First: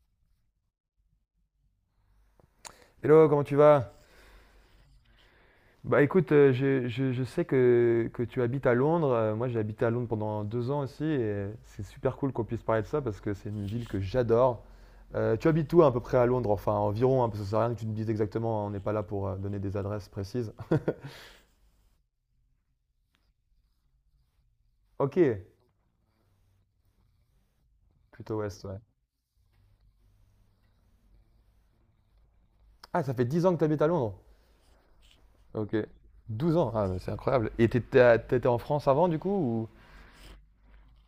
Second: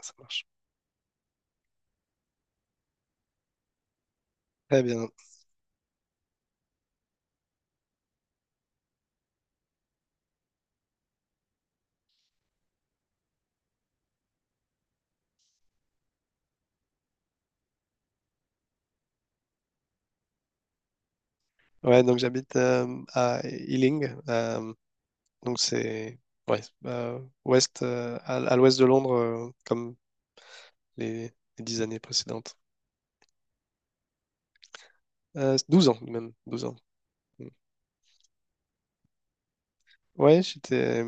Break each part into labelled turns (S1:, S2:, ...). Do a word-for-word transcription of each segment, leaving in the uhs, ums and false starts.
S1: Ça marche.
S2: Hello, comment tu vas?
S1: Très bien.
S2: Bah écoute, euh, je, je- je sais que, que tu habites à Londres. Euh, Moi, j'ai habité à Londres pendant deux ans aussi et c'est super cool qu'on puisse parler de ça parce que c'est une ville que j'adore. Euh, tu habites où à peu près à Londres? Enfin, environ, hein, parce que ça sert à rien que tu me dises exactement, hein, on n'est pas là pour euh, donner des adresses précises.
S1: Ouais, donc j'habite euh, à Ealing. euh,
S2: Ok,
S1: donc c'est, ouais, euh, ouest, euh,
S2: plutôt
S1: à, à
S2: ouest, ouais.
S1: l'ouest de Londres, euh, comme les, les dix années précédentes.
S2: Ah, ça fait dix ans que tu habites à Londres?
S1: Euh,
S2: Ok.
S1: douze ans même,
S2: Douze
S1: douze
S2: ans,
S1: ans.
S2: ah, mais c'est
S1: Mm.
S2: incroyable. Et t'étais à- t'étais en France avant du coup ou...
S1: Ouais, j'étais,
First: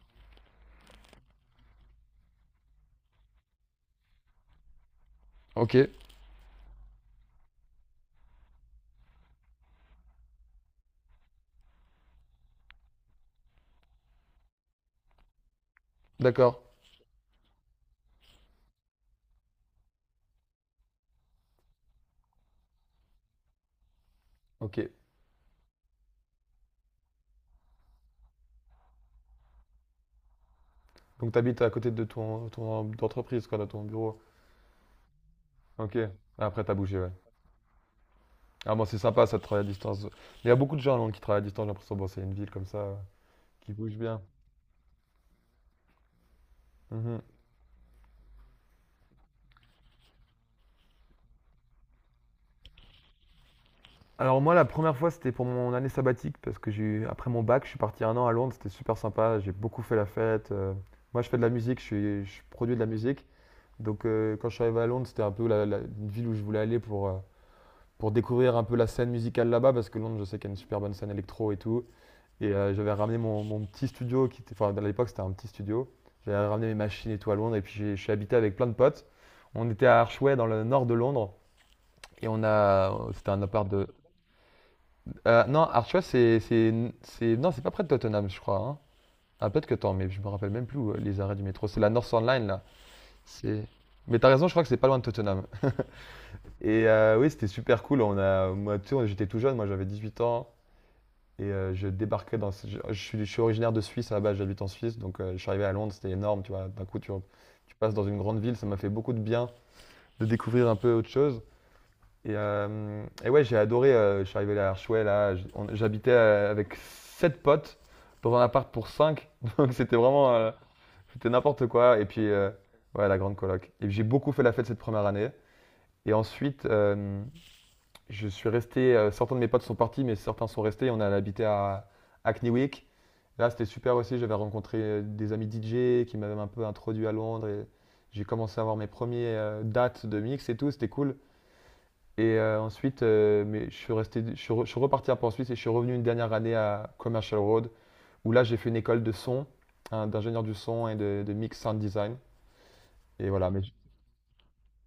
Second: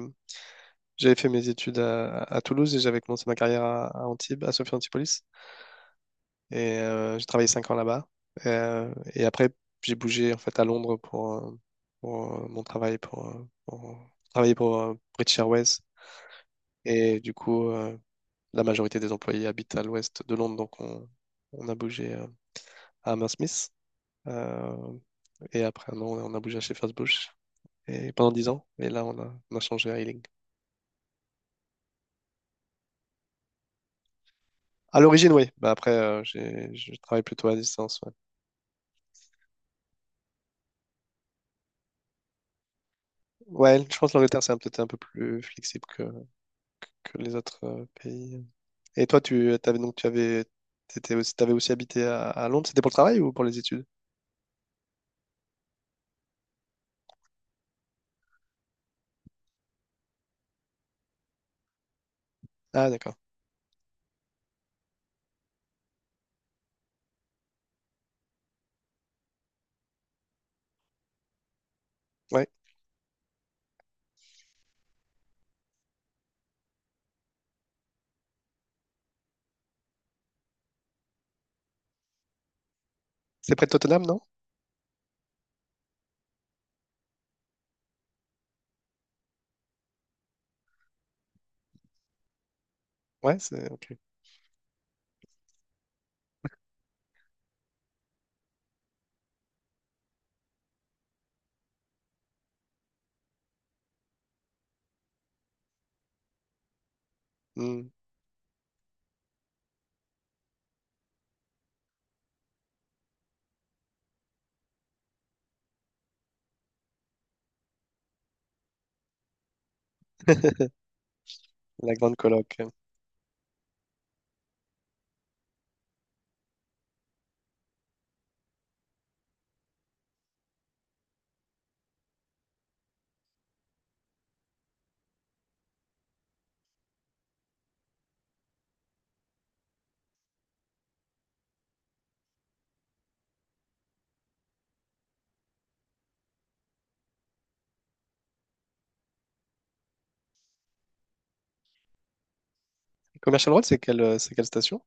S1: j'avais fait mes études à, à Toulouse et j'avais commencé ma carrière à, à Antibes, à Sophie Antipolis.
S2: Ok,
S1: Et euh, j'ai travaillé cinq ans là-bas. Euh, et après, j'ai bougé en fait à Londres pour, euh, pour, euh, mon travail, pour, euh, pour travailler pour euh, British Airways.
S2: d'accord.
S1: Et du coup, euh, la majorité des employés habitent à l'ouest de Londres, donc on, on a bougé euh, à Hammersmith. Euh,
S2: Ok.
S1: et après un an, on a bougé à Shepherd's Bush. Et pendant dix ans, et là, on a, on a changé à Ealing.
S2: Donc t'habites à côté de ton, ton entreprise, quoi, de ton bureau.
S1: À l'origine, oui. Bah après,
S2: Ok.
S1: euh,
S2: Après, t'as
S1: j'ai- je
S2: bougé, ouais.
S1: travaille plutôt à distance. Ouais.
S2: Ah bon, c'est sympa, ça de travailler à distance. Il y a beaucoup de gens, non, qui travaillent à distance, j'ai l'impression. Bon, c'est une ville comme ça, euh, qui
S1: Ouais,
S2: bouge
S1: je pense que
S2: bien.
S1: l'Angleterre, c'est un- peut-être un peu plus flexible que, que
S2: Mhm.
S1: les autres euh, pays. Et toi, tu avais donc tu avais, t'étais aussi, t'avais aussi habité à, à Londres. C'était pour le travail ou pour les études?
S2: Alors moi, la première fois, c'était pour mon année sabbatique, parce que j'ai eu- après mon bac, je suis parti un an à Londres, c'était super sympa, j'ai beaucoup fait la fête. euh. moi, je fais de la musique, je, suis- je produis de la
S1: Ah, d'accord.
S2: musique. Donc euh, quand je suis arrivé à Londres, c'était un peu la, la- une ville où je voulais aller pour, euh, pour découvrir un peu la scène musicale là-bas, parce que Londres, je sais qu'il y a une super bonne scène électro et tout.
S1: Ouais.
S2: Et euh, j'avais ramené mon, mon petit studio, qui était, enfin à l'époque c'était un petit studio. J'avais ramené mes machines et tout à Londres et puis j'ai- je suis habité avec plein de potes. On était à Archway dans le nord de Londres et on a, euh, c'était un
S1: C'est
S2: appart
S1: près de
S2: de.
S1: Tottenham, non?
S2: euh, non, Archway c'est, c'est, c'est, non, c'est pas près de Tottenham, je crois, hein. Ah peut-être que tant, mais je me rappelle même plus où, euh, les arrêts du métro. C'est la North Line là.
S1: Ouais,
S2: C'est.
S1: c'est ok.
S2: Mais t'as raison, je crois que c'est pas loin de Tottenham. Et euh, oui, c'était super cool. On a, moi, tu sais, j'étais tout jeune, moi j'avais dix-huit ans. Et euh, je débarquais dans. Je, je suis, je suis originaire de Suisse à la base, j'habite en Suisse, donc euh, je suis arrivé à Londres, c'était énorme, tu vois. D'un coup, tu, tu
S1: Hmm.
S2: passes dans une grande ville, ça m'a fait beaucoup de bien de découvrir un peu autre chose. Et, euh, et ouais, j'ai adoré, euh, je suis arrivé à Archouet, là, j- on- j'habitais euh, avec sept potes dans un appart pour cinq donc c'était vraiment. Euh, c'était n'importe
S1: La
S2: quoi. Et
S1: grande
S2: puis, euh,
S1: coloc.
S2: ouais, la grande coloc. Et j'ai beaucoup fait la fête cette première année. Et ensuite, euh, je suis resté, euh, certains de mes potes sont partis, mais certains sont restés. On a habité à Hackneywick. Là, c'était super aussi. J'avais rencontré euh, des amis D J qui m'avaient un peu introduit à Londres. Et j'ai commencé à avoir mes premières euh, dates de mix et tout. C'était cool. Et euh, ensuite, euh, mais je suis resté, je suis, re- je suis reparti un peu en Suisse et je suis revenu une dernière année à Commercial Road, où là, j'ai fait une école de son, hein, d'ingénieur du son et de, de mix sound design. Et voilà,
S1: Commercial
S2: mais
S1: Road,
S2: j-
S1: c'est quelle, euh, c'est quelle station?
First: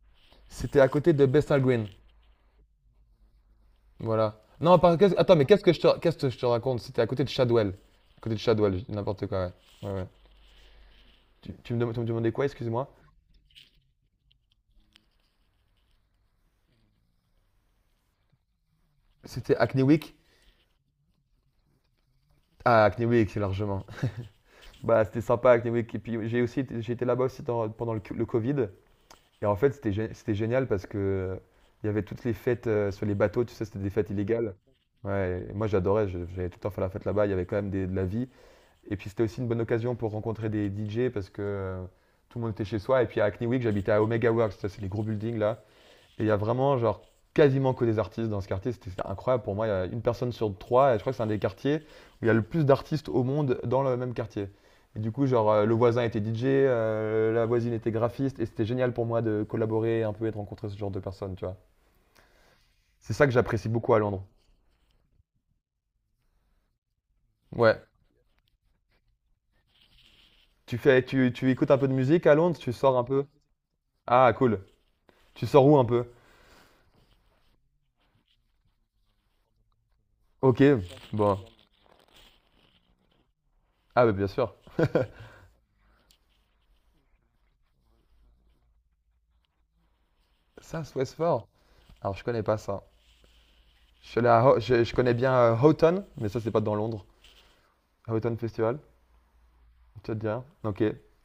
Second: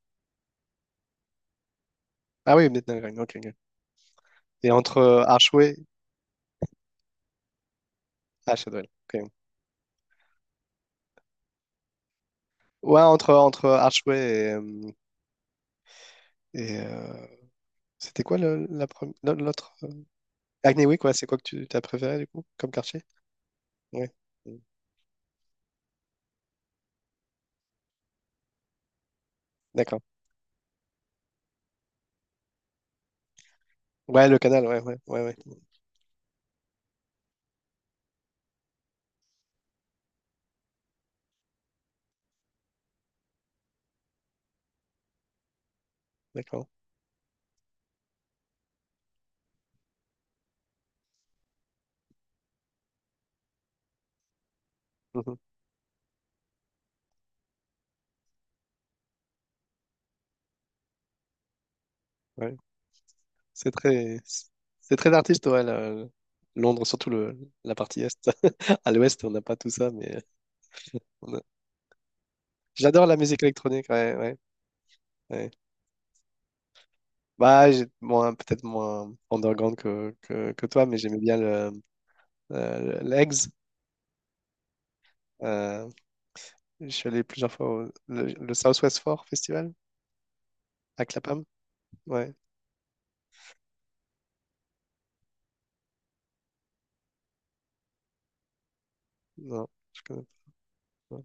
S2: c'était à côté de Bethnal Green.
S1: Ah oui, Midnight Ring, ok, ok.
S2: Voilà.
S1: Et
S2: Non, par-
S1: entre
S2: qu'est-ce-
S1: euh,
S2: attends, mais qu'est-ce que
S1: Archway.
S2: je te, qu'est-ce que je te raconte? C'était à côté de Shadwell. À côté de
S1: Ah,
S2: Shadwell, je
S1: Shadwell,
S2: dis n'importe
S1: ok.
S2: quoi, ouais. Ouais, ouais. Tu, tu me, dem- tu me demandais quoi, excuse-moi?
S1: Ouais, entre, entre Archway et... euh, et, euh, c'était quoi le- la première.
S2: C'était
S1: L'autre.
S2: Hackney
S1: euh,
S2: Week?
S1: Hackney Wick, ouais, c'est quoi que tu as préféré, du coup, comme
S2: Ah,
S1: quartier?
S2: Hackney Week, c'est largement.
S1: Ouais. Mm.
S2: Bah, c'était sympa, Hackney Week. Et puis, j'ai aussi, été- j'ai été là-bas aussi dans- pendant le, co- le Covid. Et en fait, c'était,
S1: D'accord.
S2: gé- c'était génial parce que euh, il y avait toutes les fêtes euh, sur les bateaux, tu sais, c'était des fêtes
S1: Ouais, le
S2: illégales.
S1: canal, ouais, ouais, ouais, ouais.
S2: Ouais, et moi j'adorais, je- j'allais tout le temps faire la fête là-bas, il y avait quand même des- de la vie. Et puis c'était aussi une bonne occasion pour rencontrer des D J parce que euh, tout le monde était chez soi. Et puis à Hackney Week, j'habitais à Omega Works, ça c'est les gros buildings là. Et il y a
S1: D'accord.
S2: vraiment genre quasiment que des artistes dans ce quartier. C'était incroyable pour moi. Il y a une personne sur trois et je crois que c'est un des quartiers où il y a le plus d'artistes au monde dans le même quartier. Et du coup,
S1: Mhm.
S2: genre, euh, le voisin était D J, euh, la voisine était graphiste, et c'était génial pour moi de collaborer un peu et de rencontrer ce genre de personnes, tu vois.
S1: Ouais.
S2: C'est ça que j'apprécie
S1: C'est
S2: beaucoup à
S1: très,
S2: Londres.
S1: c'est très artiste, ouais, la- Londres, surtout le, la
S2: Ouais.
S1: partie est. À l'ouest, on n'a pas tout ça, mais
S2: Tu fais, tu,
S1: on a-
S2: tu écoutes un peu de musique à Londres, tu sors un
S1: j'adore la
S2: peu.
S1: musique électronique, ouais,
S2: Ah,
S1: ouais,
S2: cool. Tu
S1: ouais.
S2: sors où un peu?
S1: Bah, j'ai moins, peut-être moins underground que, que,
S2: Ok,
S1: que toi, mais j'aimais bien
S2: bon.
S1: le, euh, le- l'Eggs.
S2: Ah, bah, bien sûr.
S1: Euh, je suis allé plusieurs fois au le, le Southwest Four Festival
S2: Ça, c'est
S1: à Clapham.
S2: Westford. Alors, je
S1: Ouais,
S2: connais pas ça. Je suis allé à Ho- je, je connais bien euh, Houghton, mais ça, c'est pas dans Londres. Houghton Festival,
S1: non, je
S2: tu vas te
S1: connais
S2: dire. Ok.
S1: pas.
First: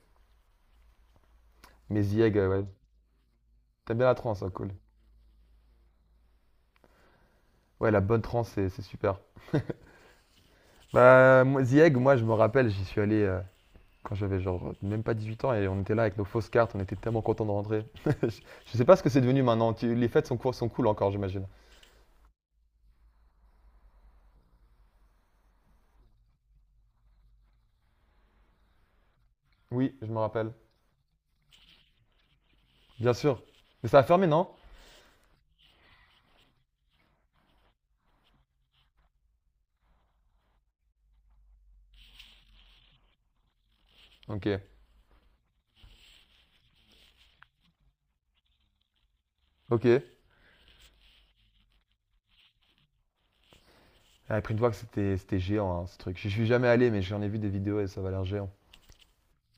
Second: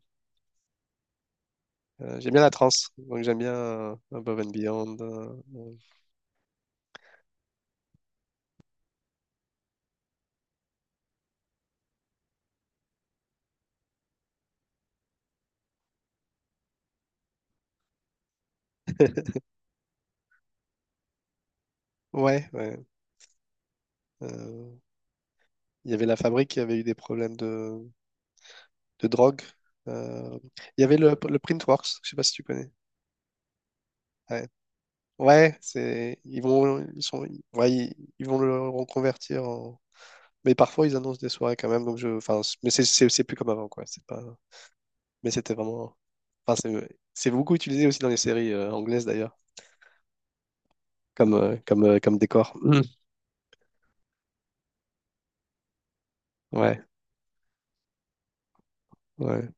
S2: Mais The
S1: Euh, j'aime
S2: Egg,
S1: bien
S2: euh,
S1: la
S2: ouais.
S1: trance, donc j'aime bien euh,
S2: T'aimes bien la
S1: Above
S2: trance, hein,
S1: and
S2: cool.
S1: Beyond. euh,
S2: Ouais, la bonne trance, c'est c'est super. Bah, moi, The Egg, moi, je me rappelle, j'y suis allé euh, quand j'avais genre même pas dix-huit ans et on était là avec nos fausses cartes, on était tellement contents de rentrer. Je, je sais pas ce que c'est devenu maintenant. Tu- les fêtes sont, cool- sont cool encore, j'imagine.
S1: Ouais, ouais. Euh, il y avait la fabrique qui avait eu des problèmes de, de drogue.
S2: Oui, je me
S1: Euh,
S2: rappelle.
S1: il y avait le, le Printworks, je sais pas si tu connais.
S2: Bien sûr. Mais ça a fermé, non?
S1: Ouais, ouais, c'est ils vont ils sont ouais, ils, ils vont le reconvertir en, mais parfois ils annoncent des soirées quand même donc je, enfin c- mais c'est c'est c'est plus comme avant, quoi, c'est pas.
S2: Ok.
S1: Mais c'était vraiment. Enfin, c'est c'est beaucoup utilisé aussi dans les séries euh, anglaises d'ailleurs,
S2: Ok.
S1: comme, euh, comme, euh, comme décor. Mm.
S2: J'avais pris une fois que c'était c'était géant, hein, ce truc. Je suis jamais
S1: Ouais,
S2: allé, mais j'en ai vu des vidéos et ça va l'air géant.
S1: ouais.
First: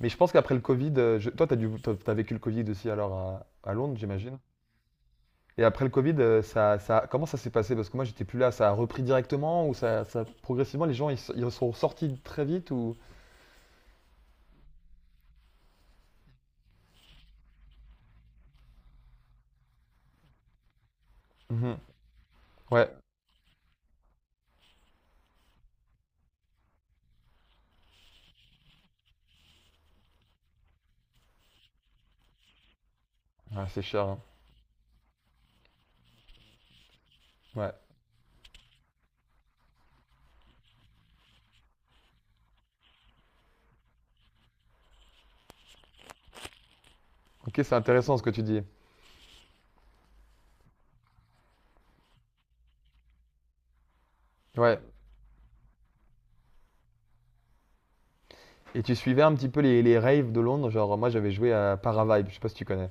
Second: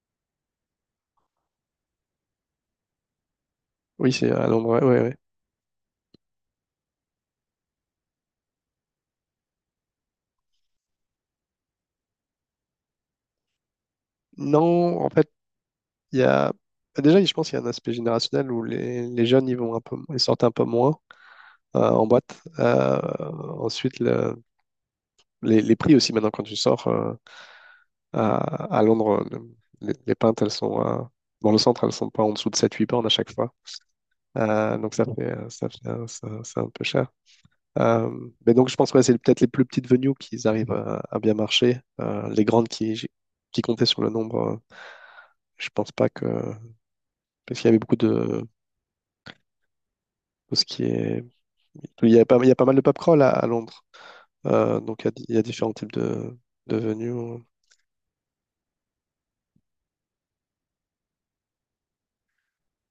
S2: Mais je pense qu'après le Covid, euh, je- toi t'as dû, t'as t'as vécu le Covid aussi alors à, à Londres,
S1: Oui, c'est
S2: j'imagine.
S1: à Londres, ouais, ouais, ouais.
S2: Et après le Covid, euh, ça, ça, comment ça s'est passé? Parce que moi j'étais plus là, ça a repris directement ou ça, ça progressivement les gens ils, s- ils sont sortis très vite ou?
S1: Non, en fait, il y a. Bah, déjà, je pense qu'il y a un aspect générationnel où les, les jeunes, ils vont un peu, ils sortent un peu moins
S2: Mhm.
S1: euh, en boîte.
S2: Ouais,
S1: Euh, ensuite, le- les, les prix aussi, maintenant, quand tu sors euh, à, à Londres, le- les, les pintes, elles sont. Euh, dans le centre, elles sont pas en dessous de sept huit pounds à chaque fois.
S2: Ouais, c'est cher, hein.
S1: Euh, donc, ça fait, euh, ça fait, un- ça- c'est un peu cher.
S2: Ouais.
S1: Euh, mais donc, je pense que, ouais, c'est peut-être les plus petites venues qui arrivent à, à bien marcher. Euh, les grandes qui, qui comptaient sur le nombre, euh, je pense pas que.
S2: Ok,
S1: Parce qu'il y
S2: c'est
S1: avait beaucoup
S2: intéressant ce que tu
S1: de.
S2: dis.
S1: Tout ce qui est... Il y a pas, il y a pas mal de pub crawl à, à Londres.
S2: Ouais.
S1: Euh, donc, il y, a, di- il y a différents types de, de venues.
S2: Et tu suivais un petit peu les, les raves de Londres, genre moi j'avais joué à Paravibe, je sais pas si tu connais.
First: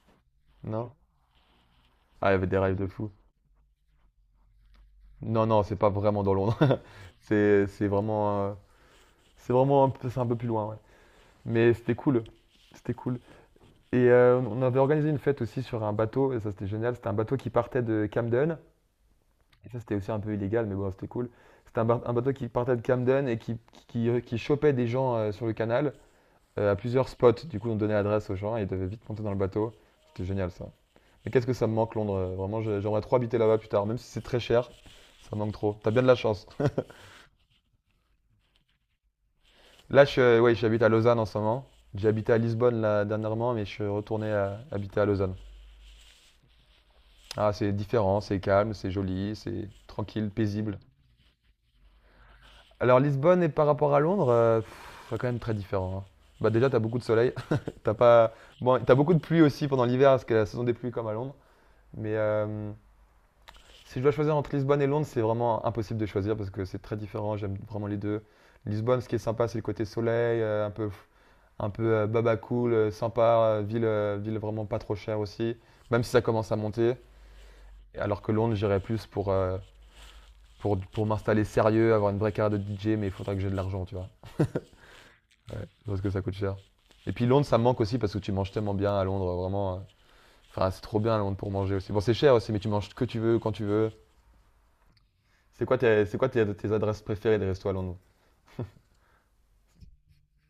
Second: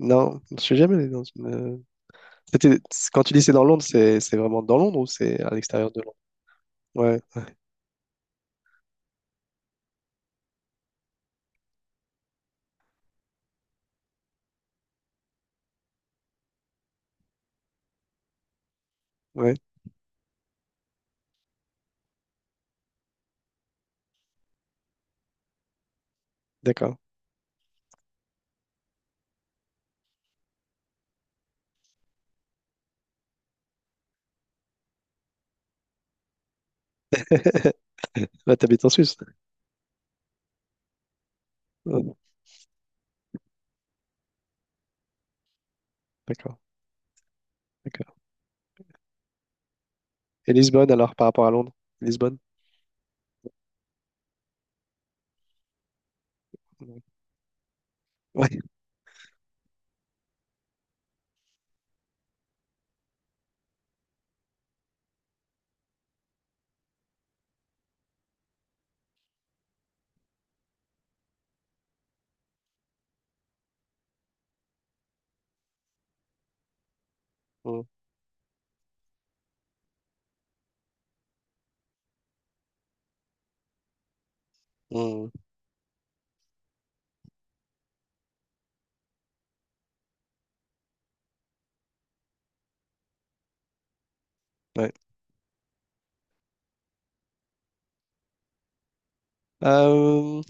S1: Non, je suis
S2: Non?
S1: jamais allé dans une. euh,
S2: Ah, il y avait des raves
S1: C'était-
S2: de fou.
S1: Quand tu dis c'est dans Londres, c'est c'est vraiment dans Londres ou c'est
S2: Non,
S1: à
S2: non, c'est pas
S1: l'extérieur de Londres?
S2: vraiment dans Londres.
S1: Ouais,
S2: C'est c'est vraiment, euh, c'est vraiment un peu, c'est un peu plus loin, ouais. Mais c'était cool. C'était cool. Et euh, on avait organisé une fête aussi sur un bateau, et ça c'était génial. C'était un bateau qui partait de Camden.
S1: ouais,
S2: Et ça c'était aussi un peu illégal, mais bon, c'était cool. C'était un, ba- un bateau qui partait de Camden et qui, qui, qui chopait des gens euh, sur le canal euh, à
S1: d'accord.
S2: plusieurs spots. Du coup, on donnait l'adresse aux gens et ils devaient vite monter dans le bateau. C'était génial, ça. Mais qu'est-ce que ça me manque, Londres? euh, Vraiment, j'ai- j'aimerais trop habiter là-bas plus tard, même si c'est très cher. Ça me manque trop. T'as bien de la chance.
S1: Là, t'habites en Suisse.
S2: Là, je, suis- euh, ouais, j'habite à Lausanne en ce moment. J'ai
S1: Ouais,
S2: habité à Lisbonne là, dernièrement, mais je suis retourné à- habiter à Lausanne.
S1: d'accord,
S2: Ah, c'est
S1: d'accord.
S2: différent, c'est calme, c'est joli, c'est tranquille,
S1: Et
S2: paisible.
S1: Lisbonne, alors, par rapport à Londres? Lisbonne?
S2: Alors Lisbonne et par rapport à Londres, euh, pff, c'est quand même très différent, hein. Bah déjà, t'as beaucoup de soleil. T'as pas...
S1: Ouais.
S2: Bon, t'as beaucoup de pluie aussi pendant l'hiver, parce que la saison des pluies comme à Londres. Mais euh, si je dois choisir entre Lisbonne et Londres, c'est vraiment impossible de choisir parce que c'est très différent. J'aime vraiment les deux. Lisbonne, ce qui est sympa, c'est le côté soleil, euh, un peu un peu euh, baba cool, euh, sympa, euh, ville, euh, ville vraiment pas trop chère aussi, même si ça commence à monter.
S1: Mm,
S2: Alors que Londres, j'irais plus pour, euh, pour, pour m'installer sérieux, avoir une vraie carrière de D J, mais il faudra que j'ai de l'argent, tu vois.
S1: mm.
S2: Ouais, parce que ça coûte cher. Et puis Londres, ça me manque aussi parce que tu manges tellement bien à Londres, vraiment. euh, Enfin, c'est trop bien à Londres pour manger aussi. Bon, c'est cher aussi, mais tu manges ce que tu veux, quand tu veux.
S1: Ouais.
S2: C'est quoi tes, c'est quoi tes, tes adresses préférées des restos à Londres?
S1: Euh,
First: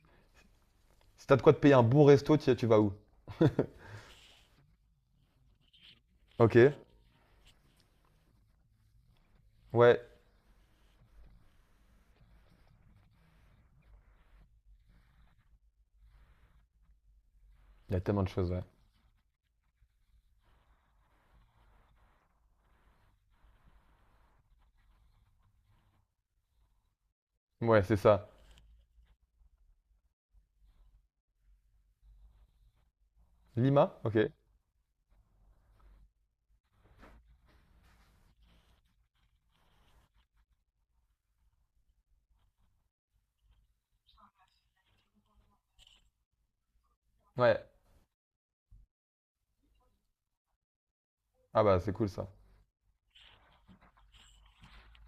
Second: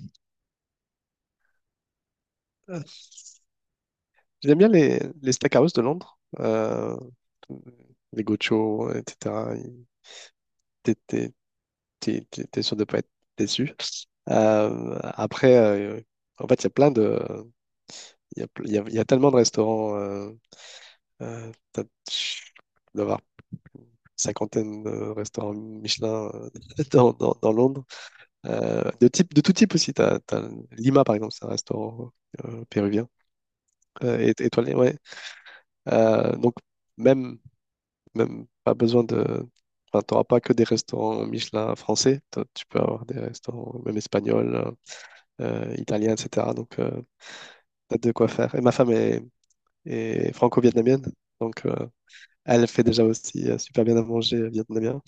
S2: Si t'as de quoi te payer un bon resto, tu, tu vas
S1: euh,
S2: où?
S1: J'aime bien les, les steakhouse de Londres,
S2: Ok.
S1: euh, les gochos, et cetera. Ils-
S2: Ouais.
S1: T'es t'es- t'es- t'es- T'es sûr de ne pas être déçu. Euh, après, euh, en fait, il y a plein de...
S2: Il y a tellement de
S1: Il y a,
S2: choses, ouais.
S1: il y a- il y a tellement de restaurants. Euh, euh, t'as- je dois avoir cinquantaine de restaurants Michelin euh, dans, dans, dans
S2: Ouais,
S1: Londres.
S2: c'est ça.
S1: Euh, de type, de tout type aussi. T'as, t'as Lima, par exemple, c'est un restaurant euh, péruvien.
S2: Lima?
S1: Euh,
S2: Ok.
S1: et- étoilé, ouais. Euh, donc, même, même pas besoin de. Enfin, tu n'auras pas que des restaurants Michelin français. T'as- Tu peux avoir des restaurants même espagnols, euh, italiens, et cetera. Donc, euh,
S2: Ouais.
S1: t'as de quoi faire. Et ma femme est, est franco-vietnamienne.
S2: Ah
S1: Donc,
S2: bah
S1: euh,
S2: c'est cool, ça.
S1: elle fait déjà aussi euh, super bien à manger euh, vietnamien.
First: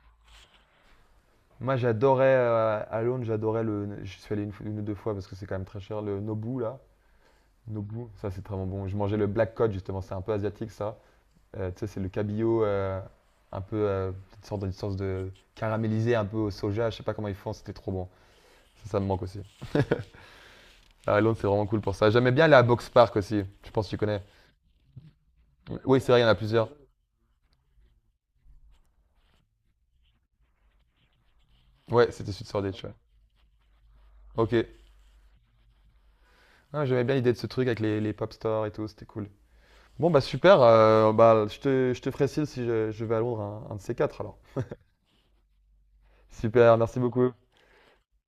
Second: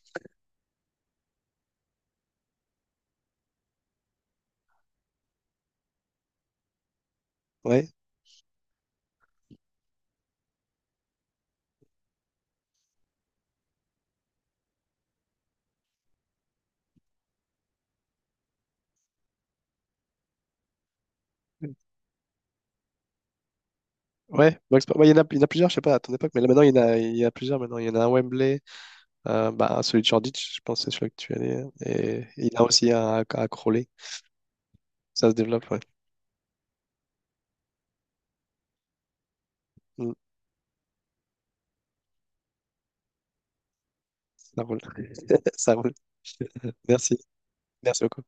S2: Moi j'adorais euh, à Londres, j'adorais le. Je suis allé une, fois- une ou deux fois parce que c'est quand même très cher, le Nobu là.
S1: Ouais.
S2: Nobu, ça c'est vraiment bon. bon. Je mangeais le black cod justement, c'est un peu asiatique, ça. Euh, tu sais, c'est le cabillaud euh, un peu. euh, une sorte, une sorte de caramélisé un peu au soja, je sais pas comment ils font, c'était trop bon. Ça, ça me manque aussi. À Londres c'est vraiment cool pour ça. J'aimais bien aller à Box Park aussi, je pense que tu connais.
S1: Ouais, Max- ouais, il y en a, il y en a plusieurs, je sais pas,
S2: Oui,
S1: à
S2: c'est
S1: ton
S2: vrai, il y en
S1: époque,
S2: a
S1: mais là maintenant,
S2: plusieurs.
S1: il y en a, il y en a plusieurs maintenant. Il y en a un à Wembley, euh, bah, celui de Shoreditch, je pense, c'est celui que tu es allé.
S2: Ouais,
S1: Et
S2: c'était Sud
S1: il y en a
S2: Shoreditch,
S1: aussi
S2: ouais.
S1: un à, à Crawley.
S2: Ok.
S1: Ça se développe, ouais.
S2: Ah, J'aimais bien l'idée de ce truc avec les, les pop stores et tout, c'était cool. Bon,
S1: Mm,
S2: bah super. euh, bah, je te, je te ferai signe si je, je vais à Londres un, un de ces quatre alors.
S1: ça roule. Ça roule.
S2: Super, merci
S1: Merci.
S2: beaucoup.
S1: Merci beaucoup.